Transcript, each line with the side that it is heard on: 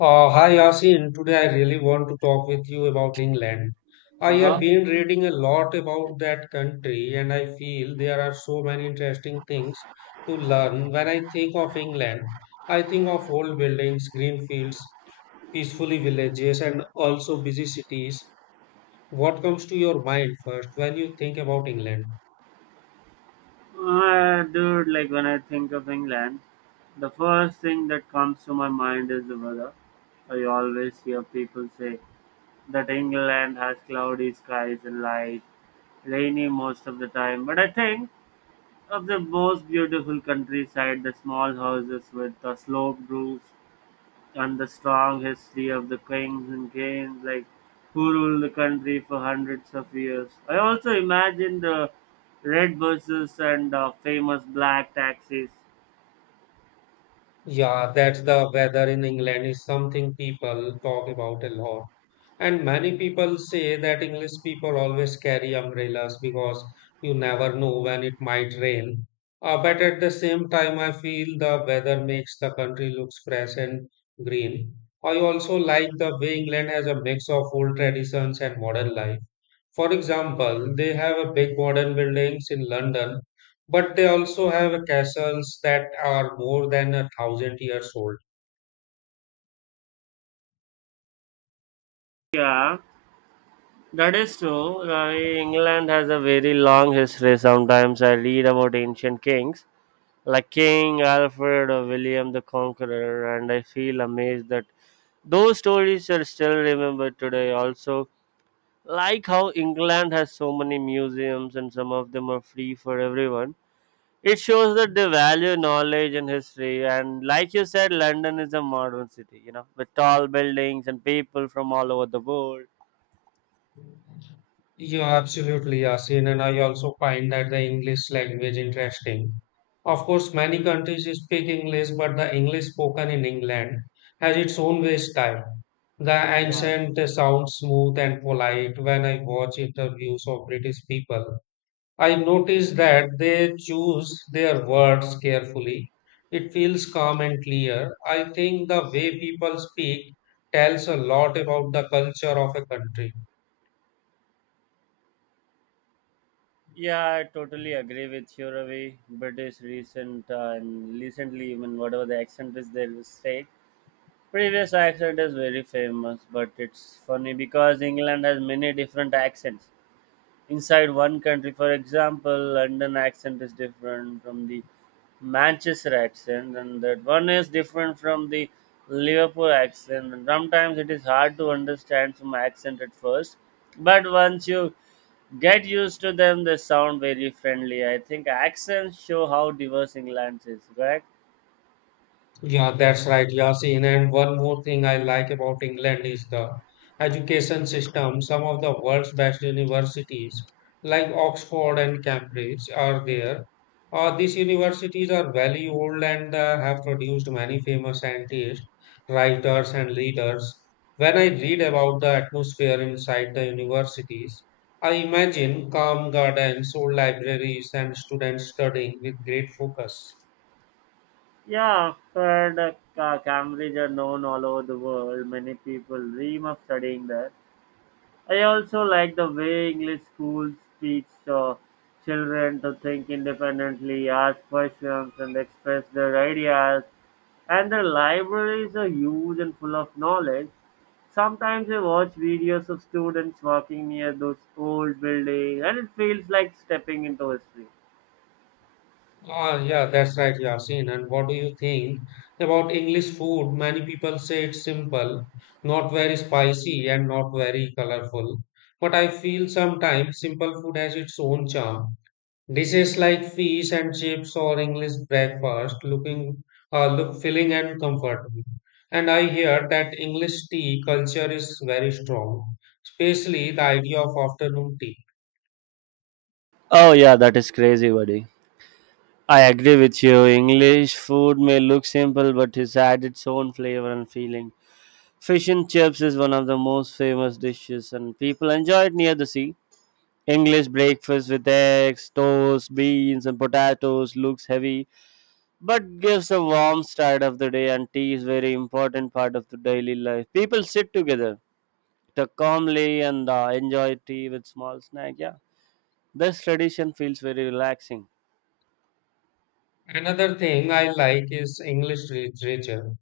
left: Hi Yasin, today I really want to talk with you about England. I have
right: Uh-huh.
left: been reading a lot about that country and I feel there are so many interesting things to learn. When I think of England, I think of old buildings, green fields, peacefully villages, and also busy cities. What comes to your mind first when you think about England?
right: Dude, like when I think of England, the first thing that comes to my mind is the weather. I always hear people say that England has cloudy skies and light, rainy most of the time. But I think of the most beautiful countryside, the small houses with the sloped roofs, and the strong history of the kings and queens like who ruled the country for hundreds of years. I also imagine the red buses and famous black taxis.
left: Yeah, that's the weather in England is something people talk about a lot. And many people say that English people always carry umbrellas because you never know when it might rain. But at the same time, I feel the weather makes the country looks fresh and green. I also like the way England has a mix of old traditions and modern life. For example, they have a big modern buildings in London, but they also have a castles that are more than a thousand years old.
right: Yeah, that is true. England has a very long history. Sometimes I read about ancient kings like King Alfred or William the Conqueror, and I feel amazed that those stories are still remembered today. Also, like how England has so many museums and some of them are free for everyone. It shows that they value knowledge and history. And like you said, London is a modern city, with tall buildings and people from all over the world.
left: You absolutely, Yasin, and I also find that the English language interesting. Of course, many countries speak English, but the English spoken in England has its own way style. The
right: Yeah,
left: accent sounds smooth and polite when I watch interviews of British people I notice that they choose their words carefully. It feels calm and clear. I think the way people speak tells a lot about the culture of a country.
right: yeah, I totally agree with you, Ravi. British recently, even whatever the accent is, they will say. Previous accent is very famous, but it's funny because England has many different accents inside one country. For example, London accent is different from the Manchester accent, and that one is different from the Liverpool accent. And sometimes it is hard to understand some accent at first, but once you get used to them, they sound very friendly. I think accents show how diverse England is, correct?
left: Yeah, that's right, Yasin. And one more thing I like about England is the education system. Some of the world's best universities, like Oxford and Cambridge, are there. These universities are very old and have produced many famous scientists, writers, and leaders. When I read about the atmosphere inside the universities, I imagine calm gardens, old libraries, and students studying with great focus.
right: Yeah, Fred, Cambridge are known all over the world. Many people dream of studying there. I also like the way English schools teach children to think independently, ask questions, and express their ideas. And their libraries are huge and full of knowledge. Sometimes I watch videos of students walking near those old buildings, and it feels like stepping into history.
left: Ah, yeah, that's right, Yasin. And what do you think about English food? Many people say it's simple, not very spicy, and not very colorful. But I feel sometimes simple food has its own charm. Dishes like fish and chips or English breakfast look filling and comforting. And I hear that English tea culture is very strong, especially the idea of afternoon tea.
right: Oh yeah, that is crazy, buddy. I agree with you. English food may look simple, but it adds its own flavor and feeling. Fish and chips is one of the most famous dishes, and people enjoy it near the sea. English breakfast with eggs, toast, beans, and potatoes looks heavy, but gives a warm start of the day. And tea is very important part of the daily life. People sit together, talk calmly, and enjoy tea with small snack. Yeah, this tradition feels very relaxing.
left: Another thing I like is English literature.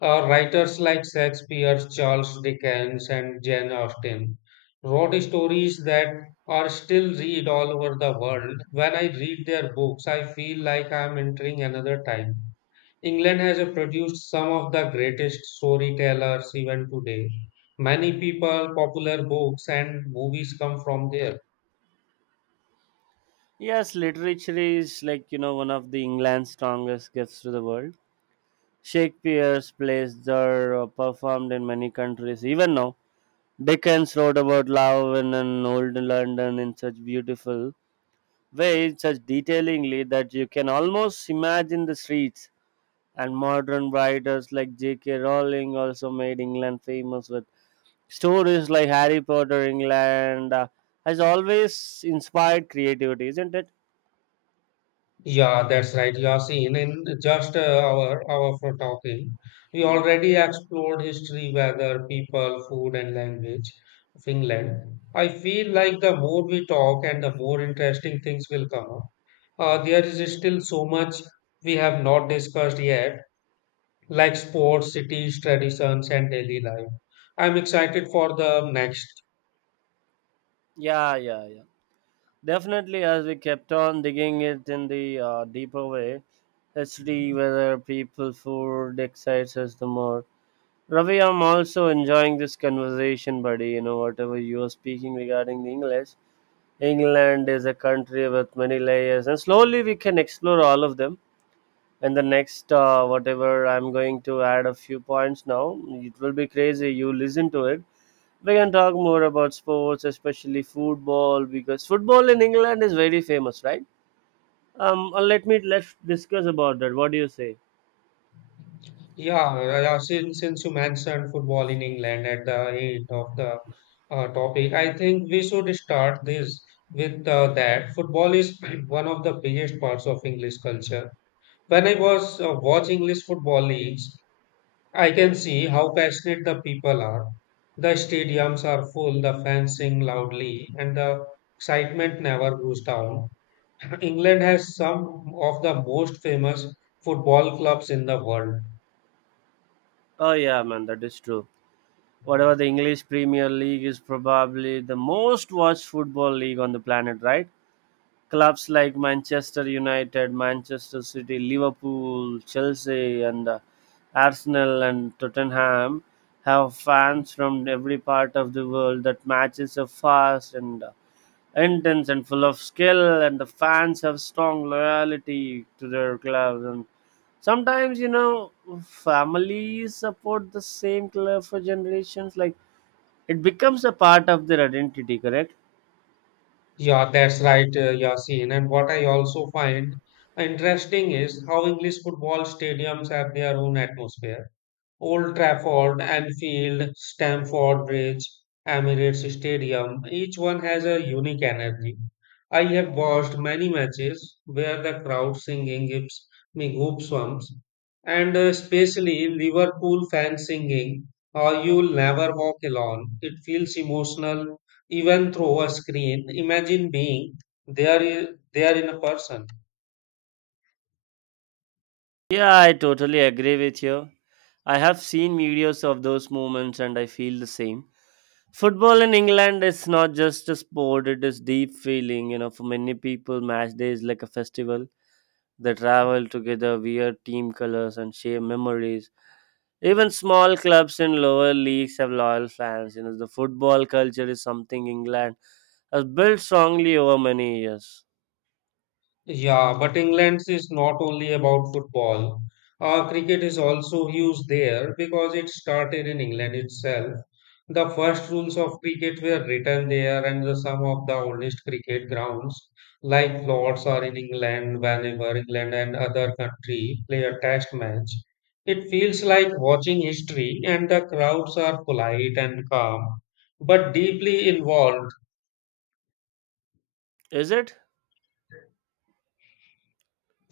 left: Writers like Shakespeare, Charles Dickens, and Jane Austen wrote stories that are still read all over the world. When I read their books, I feel like I'm entering another time. England has produced some of the greatest storytellers even today. Many people, popular books, and movies come from there.
right: Yes, literature is like one of the England's strongest gifts to the world. Shakespeare's plays are performed in many countries even now. Dickens wrote about love in an old London in such beautiful way, such detailingly that you can almost imagine the streets. And modern writers like J.K. Rowling also made England famous with stories like Harry Potter. England has always inspired creativity, isn't it?
left: Yeah, that's right, Yasin. In just an hour for talking, we
right: Mhm.
left: already explored history, weather, people, food, and language of England. I feel like the more we talk and the more interesting things will come up. There is still so much we have not discussed yet, like sports, cities, traditions, and daily life. I'm excited for the next.
right: Yeah, yeah, yeah. Definitely, as we kept on digging it in the deeper way, let's see whether people food excites us the more. Ravi, I'm also enjoying this conversation, buddy. Whatever you are speaking regarding the English, England is a country with many layers, and slowly we can explore all of them. And the next, whatever, I'm going to add a few points now. It will be crazy. You listen to it. We can talk more about sports, especially football, because football in England is very famous, right? Let's discuss about that. What do you say?
left: Yeah, yeah, yeah, since you mentioned football in England at the end of the topic, I think we should start this with that. Football is one of the biggest parts of English culture. When I was watching English football leagues, I can see how passionate the people are. The stadiums are full, the fans sing loudly, and the excitement never goes down. England has some of the most famous football clubs in the world.
right: Oh yeah, man, that is true. Whatever the English Premier League is probably the most watched football league on the planet, right? Clubs like Manchester United, Manchester City, Liverpool, Chelsea, and Arsenal and Tottenham have fans from every part of the world. That matches are fast and intense and full of skill, and the fans have strong loyalty to their clubs, and sometimes families support the same club for generations, like it becomes a part of their identity, correct?
left: Yeah, that's right, Yasin. And what I also find interesting is how English football stadiums have their own atmosphere. Old Trafford, Anfield, Stamford Bridge, Emirates Stadium, each one has a unique energy. I have watched many matches where the crowd singing gives me goosebumps, and especially Liverpool fans singing, or You'll Never Walk Alone. It feels emotional even through a screen. Imagine being there, there in a person.
right: Yeah, I totally agree with you. I have seen videos of those moments, and I feel the same. Football in England is not just a sport, it is deep feeling. For many people, match day is like a festival. They travel together, wear team colors, and share memories. Even small clubs in lower leagues have loyal fans. The football culture is something England has built strongly over many years.
left: Yeah, but England is not only about football. Cricket is also huge there because it started in England itself. The first rules of cricket were written there, and the, some of the oldest cricket grounds, like Lords, are in England. Whenever England and other country play a test match, it feels like watching history, and the crowds are polite and calm, but deeply involved.
right: Is it?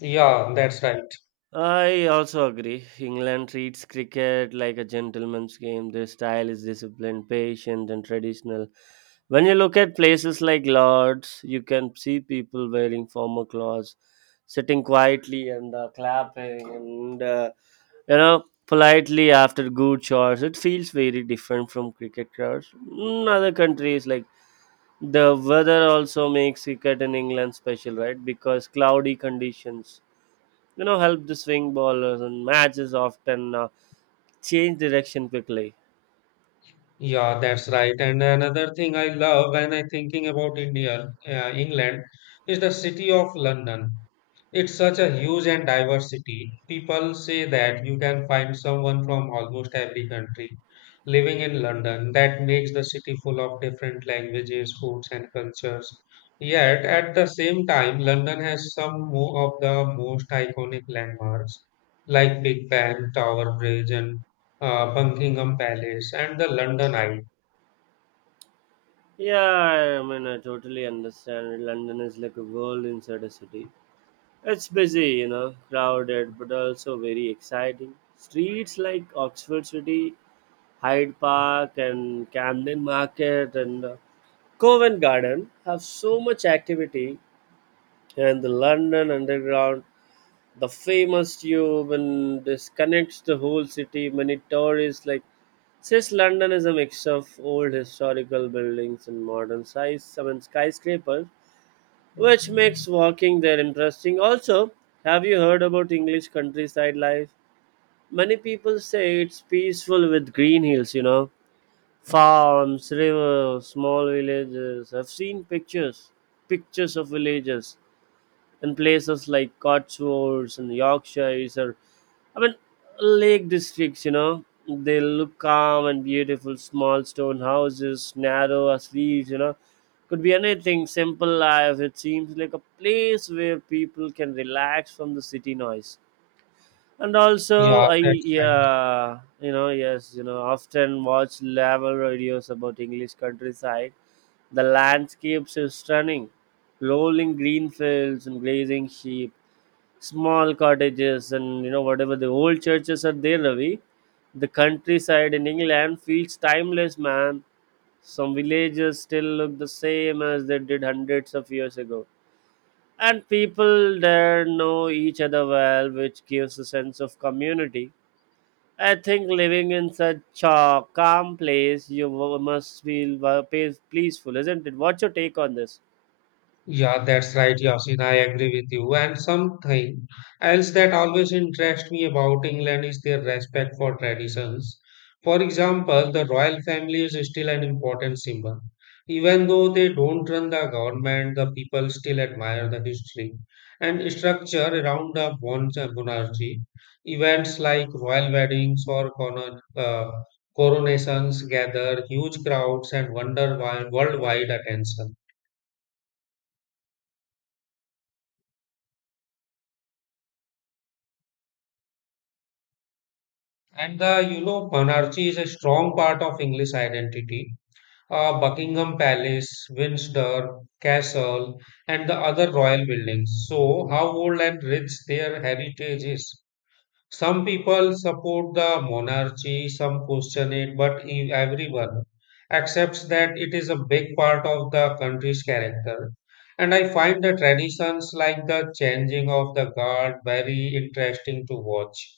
left: Yeah, that's right.
right: I also agree. England treats cricket like a gentleman's game. Their style is disciplined, patient, and traditional. When you look at places like Lords, you can see people wearing formal clothes, sitting quietly and clapping and politely after good shots. It feels very different from cricket crowds in other countries, like the weather also makes cricket in England special, right? Because cloudy conditions help the swing bowlers, and matches often change direction quickly.
left: Yeah, that's right. And another thing I love when I thinking about India, England, is the city of London. It's such a huge and diversity. People say that you can find someone from almost every country living in London. That makes the city full of different languages, foods, and cultures. Yet, at the same time, London has some of the most iconic landmarks like Big Ben, Tower Bridge, and Buckingham Palace, and the London Eye.
right: Yeah, I mean, I totally understand. London is like a world inside a city. It's busy, crowded, but also very exciting. Streets like Oxford City, Hyde Park, and Camden Market, and Covent Garden have so much activity. And the London Underground, the famous tube, and this connects the whole city. Many tourists like. Since London is a mix of old historical buildings and modern size, I mean skyscrapers, which makes walking there interesting. Also, have you heard about English countryside life? Many people say it's peaceful with green hills, farms, rivers, small villages. I've seen pictures of villages in places like Cotswolds and Yorkshires, or I mean lake districts. They look calm and beautiful, small stone houses, narrow as leaves. Could be anything, simple life. It seems like a place where people can relax from the city noise, and also
left: Yeah,
right: i
left: that's right.
right: yeah you know yes you know often watch travel videos about English countryside. The landscapes is stunning, rolling green fields and grazing sheep, small cottages, and whatever the old churches are there, Ravi. The countryside in England feels timeless, man. Some villages still look the same as they did hundreds of years ago, and people there know each other well, which gives a sense of community. I think living in such a calm place, you must feel peaceful, isn't it? What's your take on this?
left: Yeah, that's right, Yasin. I agree with you. And something else that always interests me about England is their respect for traditions. For example, the royal family is still an important symbol. Even though they don't run the government, the people still admire the history and structure around the monarchy. Events like royal weddings or coronations gather huge crowds and wonder why worldwide attention. And the, you know, monarchy is a strong part of English identity. Buckingham Palace, Windsor Castle, and the other royal buildings. So, how old and rich their heritage is. Some people support the monarchy, some question it, but everyone accepts that it is a big part of the country's character. And I find the traditions like the changing of the guard very interesting to watch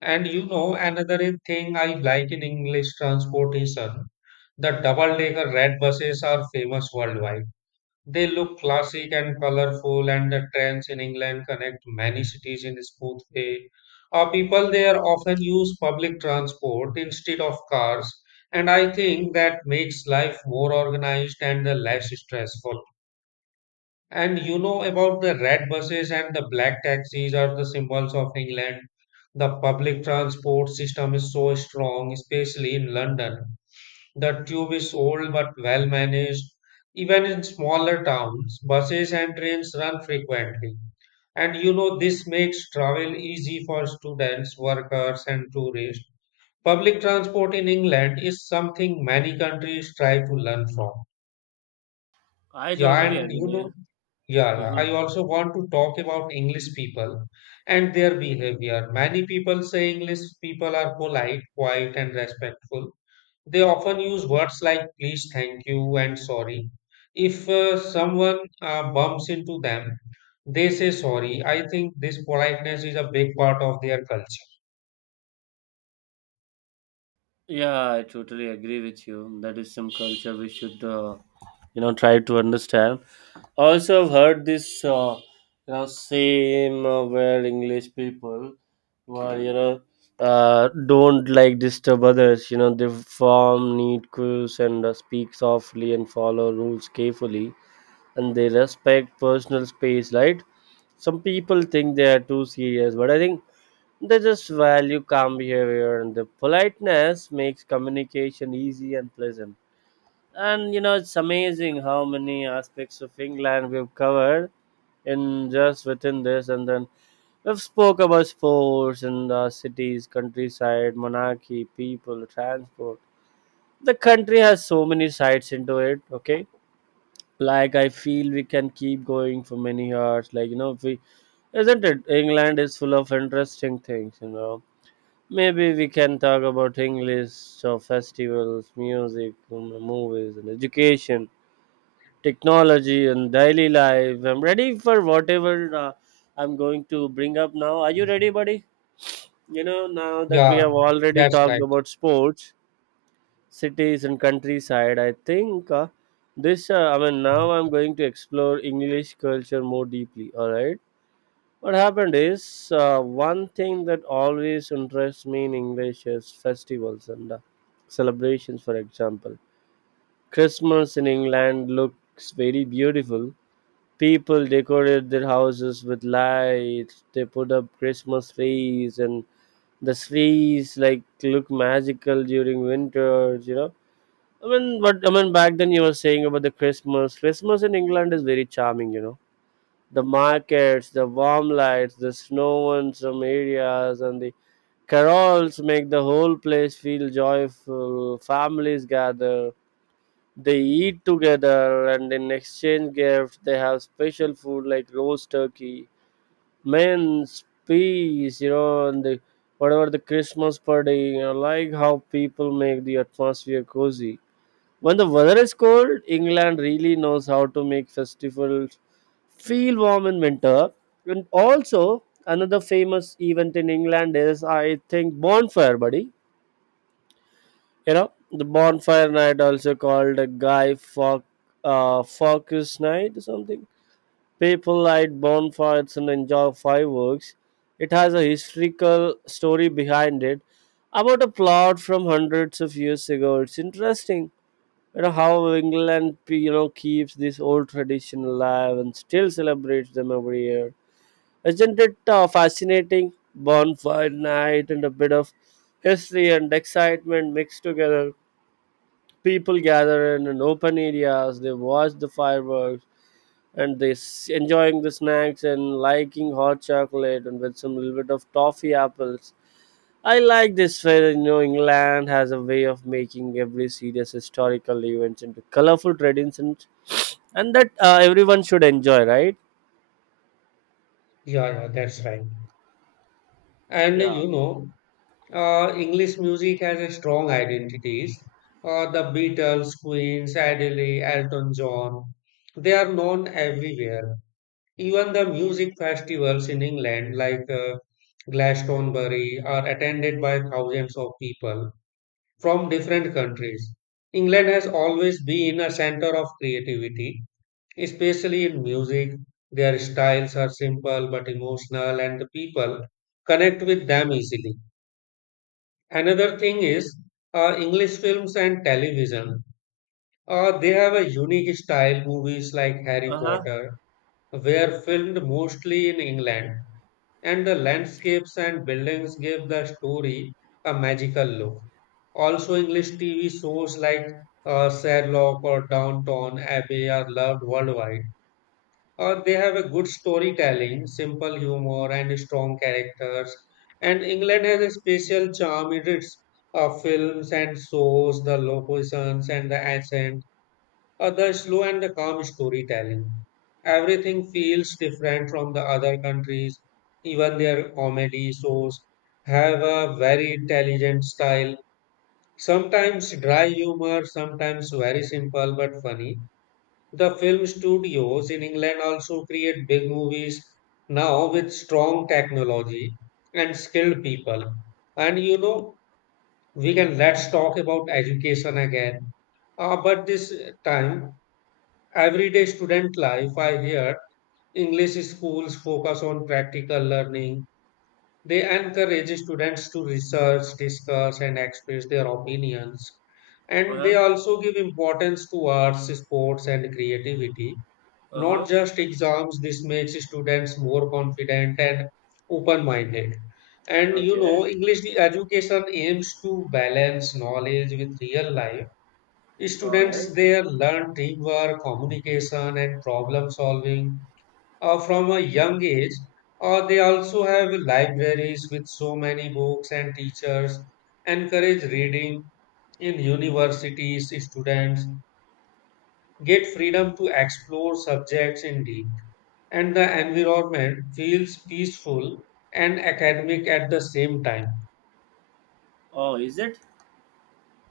left: and you know, another thing I like in English transportation, the double-decker red buses are famous worldwide. They look classic and colorful, and the trains in England connect many cities in a smooth way. Our people there often use public transport instead of cars, and I think that makes life more organized and less stressful. And you know about the red buses and the black taxis are the symbols of England. The public transport system is so strong, especially in London. The tube is old but well managed. Even in smaller towns, buses and trains run frequently. And you know, this makes travel easy for students, workers, and tourists. Public transport in England is something many countries try to learn from.
right: I
left: Yeah,
right: totally
left: and you
right: agree.
left: know, yeah, yeah,
right: Hmm.
left: I also want to talk about English people and their behavior. Many people say English people are polite, quiet, and respectful. They often use words like please, thank you, and sorry. If someone bumps into them, they say sorry. I think this politeness is a big part of their culture.
right: Yeah, I totally agree with you. That is some culture we should try to understand. Also, I've heard this, same where English people, were don't like disturb others. They form neat queues and speak softly and follow rules carefully, and they respect personal space, right? Some people think they are too serious, but I think they just value calm behavior, and the politeness makes communication easy and pleasant. And it's amazing how many aspects of England we've covered in just within this, and then we've spoke about sports, and the cities, countryside, monarchy, people, transport. The country has so many sides into it, okay? Like, I feel we can keep going for many hours, like, if we. Isn't it, England is full of interesting things, you know. Maybe we can talk about English so festivals, music, movies, and education, technology, and daily life. I'm ready for whatever I'm going to bring up now. Are you ready, buddy? Now that we
left: Yeah,
right: have already
left: that's
right: talked
left: right.
right: about sports, cities, and countryside, I think this, I mean, now
left: Yeah,
right: I'm going to explore English culture more deeply. All right. What happened is one thing that always interests me in English is festivals and celebrations, for example. Christmas in England looks very beautiful. People decorated their houses with lights. They put up Christmas trees, and the trees like look magical during winters. But I mean back then you were saying about the Christmas. Christmas in England is very charming. The markets, the warm lights, the snow in some areas, and the carols make the whole place feel joyful. Families gather, they eat together, and in exchange gifts they have special food like roast turkey, mince, peas, and the, whatever the Christmas party, like how people make the atmosphere cozy. When the weather is cold, England really knows how to make festivals feel warm in winter. And also another famous event in England is I think bonfire, buddy. The bonfire night, also called a Guy Fawkes night or something. People light bonfires and enjoy fireworks. It has a historical story behind it about a plot from hundreds of years ago. It's interesting how England keeps this old tradition alive and still celebrates them every year. Isn't it fascinating? Bonfire night and a bit of history and excitement mixed together. People gather in an open areas, they watch the fireworks, and enjoying the snacks and liking hot chocolate and with some little bit of toffee apples. I like this fair. You know, England has a way of making every serious historical event into colorful traditions, and that everyone should enjoy, right?
left: yeah, that's right. And uh,
right: Yeah.
left: you know, English music has a strong identities. The Beatles, Queens, Adele, Elton John, they are known everywhere. Even the music festivals in England, like Glastonbury, are attended by thousands of people from different countries. England has always been a center of creativity, especially in music. Their styles are simple but emotional, and the people connect with them easily. Another thing is English films and television. They have a unique style, movies like Harry
right: Uh huh.
left: Potter were filmed mostly in England, and the landscapes and buildings give the story a magical look. Also, English TV shows like Sherlock or Downton Abbey are loved worldwide they have a good storytelling, simple humor, and strong characters. And England has a special charm in its films and shows, the locations and the accent, the slow and the calm storytelling. Everything feels different from the other countries. Even their comedy shows have a very intelligent style. Sometimes dry humor, sometimes very simple but funny. The film studios in England also create big movies now with strong technology and skilled people. And you know, we can let's talk about education again. But this time, everyday student life, I hear English schools focus on practical learning. They encourage students to research, discuss, and express their opinions.
right: Uh
left: And they
right: huh.
left: also give importance to arts, sports, and creativity
right: Uh
left: not
right: huh.
left: just exams, this makes students more confident and open minded. And you
right: Okay.
left: know, English education aims to balance knowledge with real life.
right: All right.
left: Students there learn teamwork, communication, and problem solving from a young age. They also have libraries with so many books and teachers encourage reading in universities students get freedom to explore subjects in deep, and the environment feels peaceful and academic at the same time.
right: Oh, is it?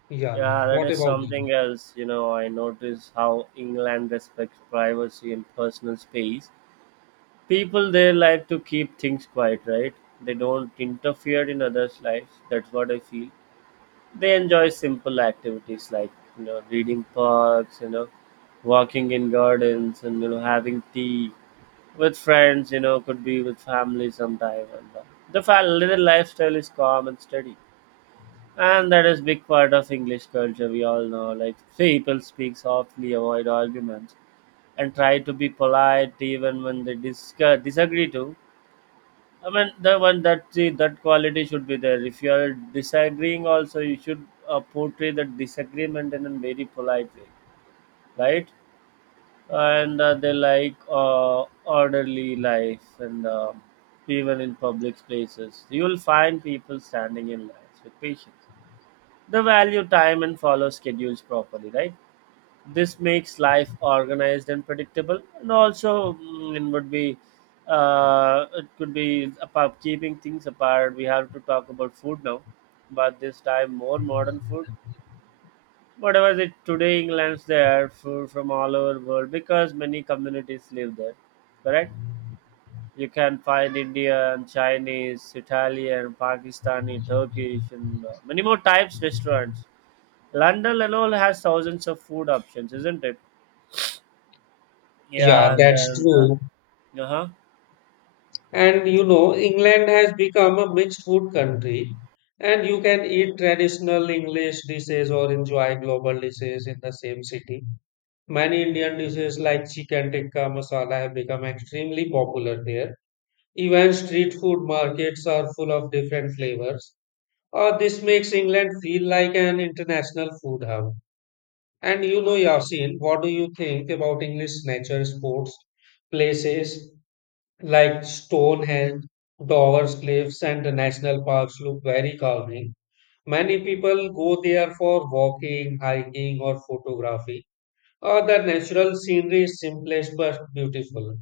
left: Yeah,
right: Yeah, that
left: what
right: is
left: about you?
right: something else. You know, I notice how England respects privacy and personal space. People there like to keep things quiet, right? They don't interfere in others' lives. That's what I feel. They enjoy simple activities like reading parks, walking in gardens, and having tea with friends. You know, could be with family sometime. And the little lifestyle is calm and steady, and that is big part of English culture. We all know, like, people speak softly, avoid arguments, and try to be polite even when they discuss, disagree too. I mean, the one that see, that quality should be there. If you are disagreeing also, you should portray that disagreement in a very polite way, right? And they like orderly life, and even in public places you will find people standing in lines with patience. The value time and follow schedules properly, right? This makes life organized and predictable, and also it would be, it could be about keeping things apart. We have to talk about food now, but this time more modern food. Whatever the today England's there food from all over world, because many communities live there, correct? You can find Indian, Chinese, Italian, Pakistani, Turkish, and many more types restaurants. London alone has thousands of food options, isn't it?
left: Yeah,
right: Yeah, and
left: that's
right: then
left: true.
right: uh-huh.
left: And you know, England has become a mixed food country, and you can eat traditional English dishes or enjoy global dishes in the same city. Many Indian dishes like chicken tikka masala have become extremely popular there. Even street food markets are full of different flavors. This makes England feel like an international food hub. And you know, Yasin, what do you think about English nature sports places like Stonehenge, Dover's Cliffs, and the national parks look very calming. Many people go there for walking, hiking, or photography. The natural scenery is simplest but beautiful.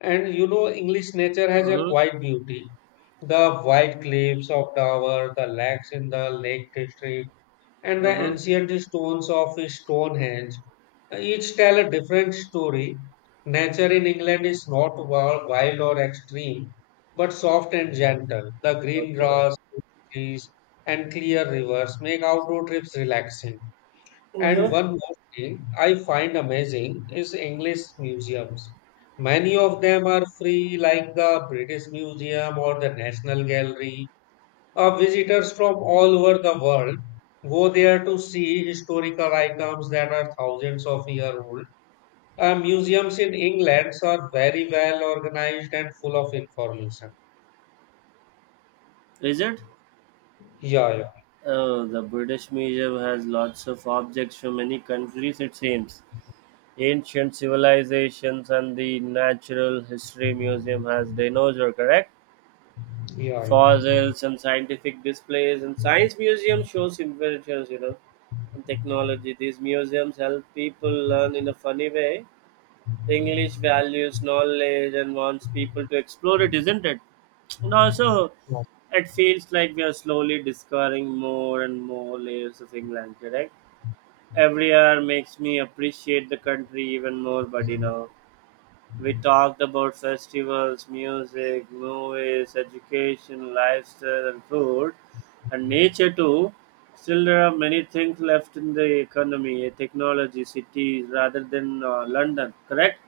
left: And you know, English nature
right: Uh
left: has a
right: hmm.
left: quiet beauty. The white cliffs of Dover, the lakes in the Lake District, and the ancient stones of Stonehenge each tell a different story. Nature in England is not wild or extreme, but soft and gentle. The green
right: Okay.
left: grass, trees, and clear rivers make outdoor trips relaxing. And
right: Uh-huh.
left: one more thing I find amazing is English museums. Many of them are free, like the British Museum or the National Gallery. Visitors from all over the world go there to see historical items that are thousands of years old. Museums in England are very well organized and full of information.
right: Is it?
left: Yeah,
right: Oh, the British Museum has lots of objects from many countries, it seems. Ancient civilizations, and the Natural History Museum has dinosaur, correct?
left: yeah, yeah,
right: Fossils and scientific displays, and science museum shows inventions, you know, and technology. These museums help people learn in a funny way. English values knowledge and wants people to explore it, isn't it? And also,
left: yeah,
right: it feels like we are slowly discovering more and more layers of England, correct? Every hour makes me appreciate the country even more, but you know, we talked about festivals, music, movies, education, lifestyle, and food, and nature too. Still, there are many things left in the economy, technology, cities, rather than London, correct?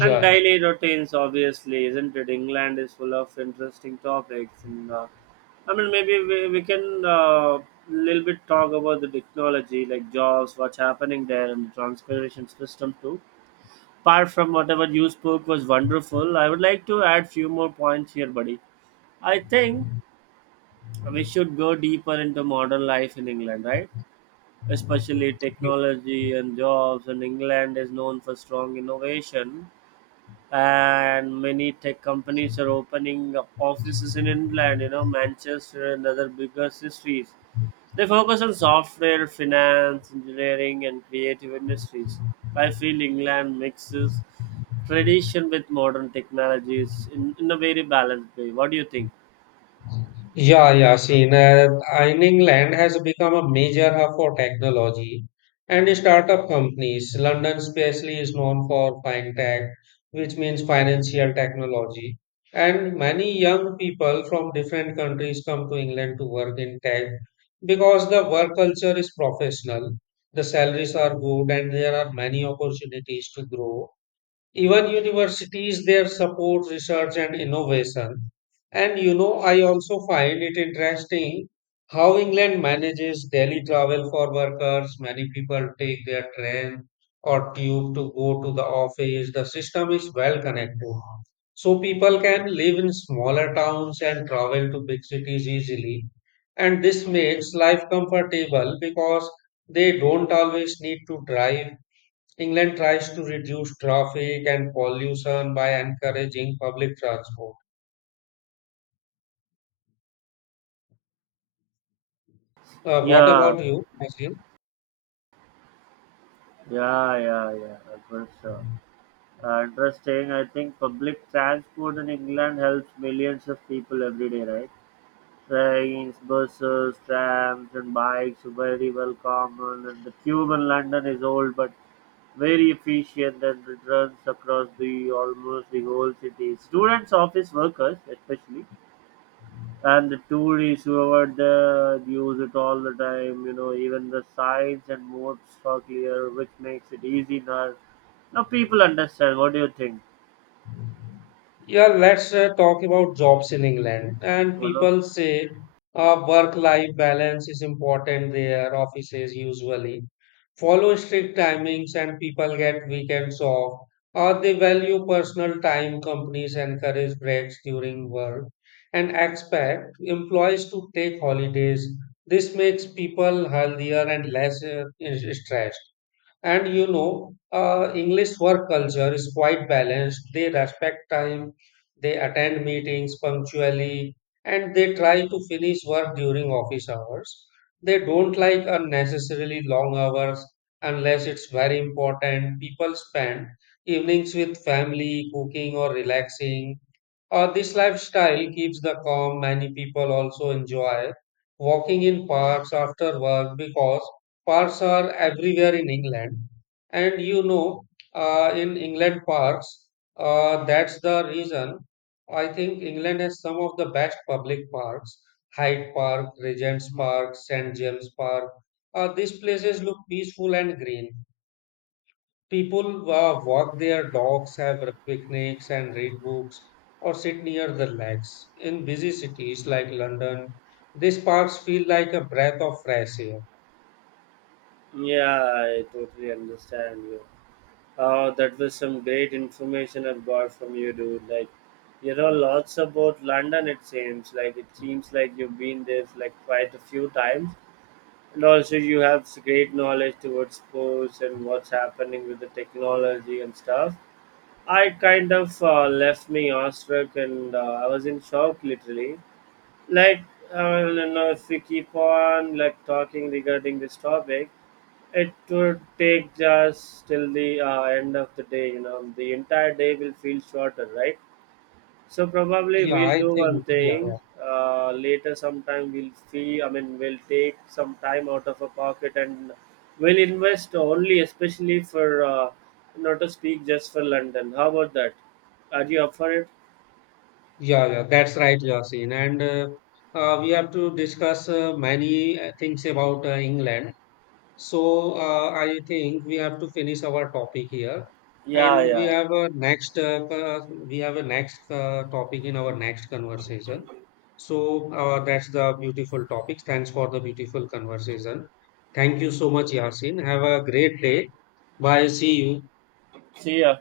right: And daily routines, obviously, isn't it? England is full of interesting topics, and I mean, maybe we can, little bit talk about the technology, like jobs, what's happening there, and the transportation system too. Apart from whatever you spoke was wonderful, I would like to add few more points here, buddy. I think we should go deeper into modern life in England, right? Especially
left: yeah.
right: technology and jobs, and England is known for strong innovation, and many tech companies are opening up offices in England, you know, Manchester and other bigger cities. They focus on software, finance, engineering, and creative industries. I feel England mixes tradition with modern technologies in a very balanced way. What do you think?
left: Yeah, Yasin, in England has become a major hub for technology and startup companies. London especially is known for fintech, which means financial technology. And many young people from different countries come to England to work in tech because the work culture is professional, the salaries are good, and there are many opportunities to grow, even universities there support research and innovation. And you know, I also find it interesting how England manages daily travel for workers. Many people take their train or tube to go to the office. The system is well connected, so people can live in smaller towns and travel to big cities easily, and this makes life comfortable because they don't always need to drive. England tries to reduce traffic and pollution by encouraging public transport. What
right: Yeah,
left: about you, Naseem?
right: yeah, yeah, yeah, for sure. Interesting. I think public transport in England helps millions of people every day, right? Trains, buses, trams and bikes are very well common, and the tube in London is old but very efficient, and it runs across the almost the whole city. Students, office workers especially, and the tourists who whoever there use it all the time, you know, even the signs and modes are clear, which makes it easy now. Now people understand. What do you think?
left: Yeah, let's talk about jobs in England. And
right: You know?
left: people say work-life balance is important there. Offices usually follow strict timings and people get weekends off. Or they value personal time. Companies encourage breaks during work and expect employees to take holidays. This makes people healthier and less stressed. And you know, English work culture is quite balanced. They respect time, they attend meetings punctually, and they try to finish work during office hours. They don't like unnecessarily long hours unless it's very important. People spend evenings with family, cooking, or relaxing. This lifestyle keeps the calm. Many people also enjoy walking in parks after work because parks are everywhere in England. And you know, in England parks, that's the reason I think England has some of the best public parks. Hyde Park, Regent's Park, St. James Park. These places look peaceful and green. People walk their dogs, have picnics, and read books, or sit near the lakes. In busy cities like London, these parks feel like a breath of fresh air.
right: Yeah, I totally understand you. That was some great information I've got from you, dude. Like, you know, lots about London. It seems like you've been there for, like, quite a few times, and also you have great knowledge towards sports and what's happening with the technology and stuff. I kind of, left me awestruck, and I was in shock literally, like, I don't know, if we keep on like talking regarding this topic, it would take just till the end of the day. You know, the entire day will feel shorter, right? So probably
left: Yeah,
right: we'll
left: I
right: do one
left: think, yeah, yeah.
right: thing, later sometime we'll see. I mean, we'll take some time out of our pocket, and we'll invest only, especially for, not to speak just for London. How about that? Are you up for it?
left: Yeah, yeah, that's right, Yasin. And we have to discuss many things about England. So I think we have to finish our topic here,
right: Yeah,
left: and we
right: yeah,
left: have a we have a next topic in our next conversation. So that's the beautiful topic. Thanks for the beautiful conversation. Thank you so much, Yasin. Have a great day. Bye. See you.
right: see ya.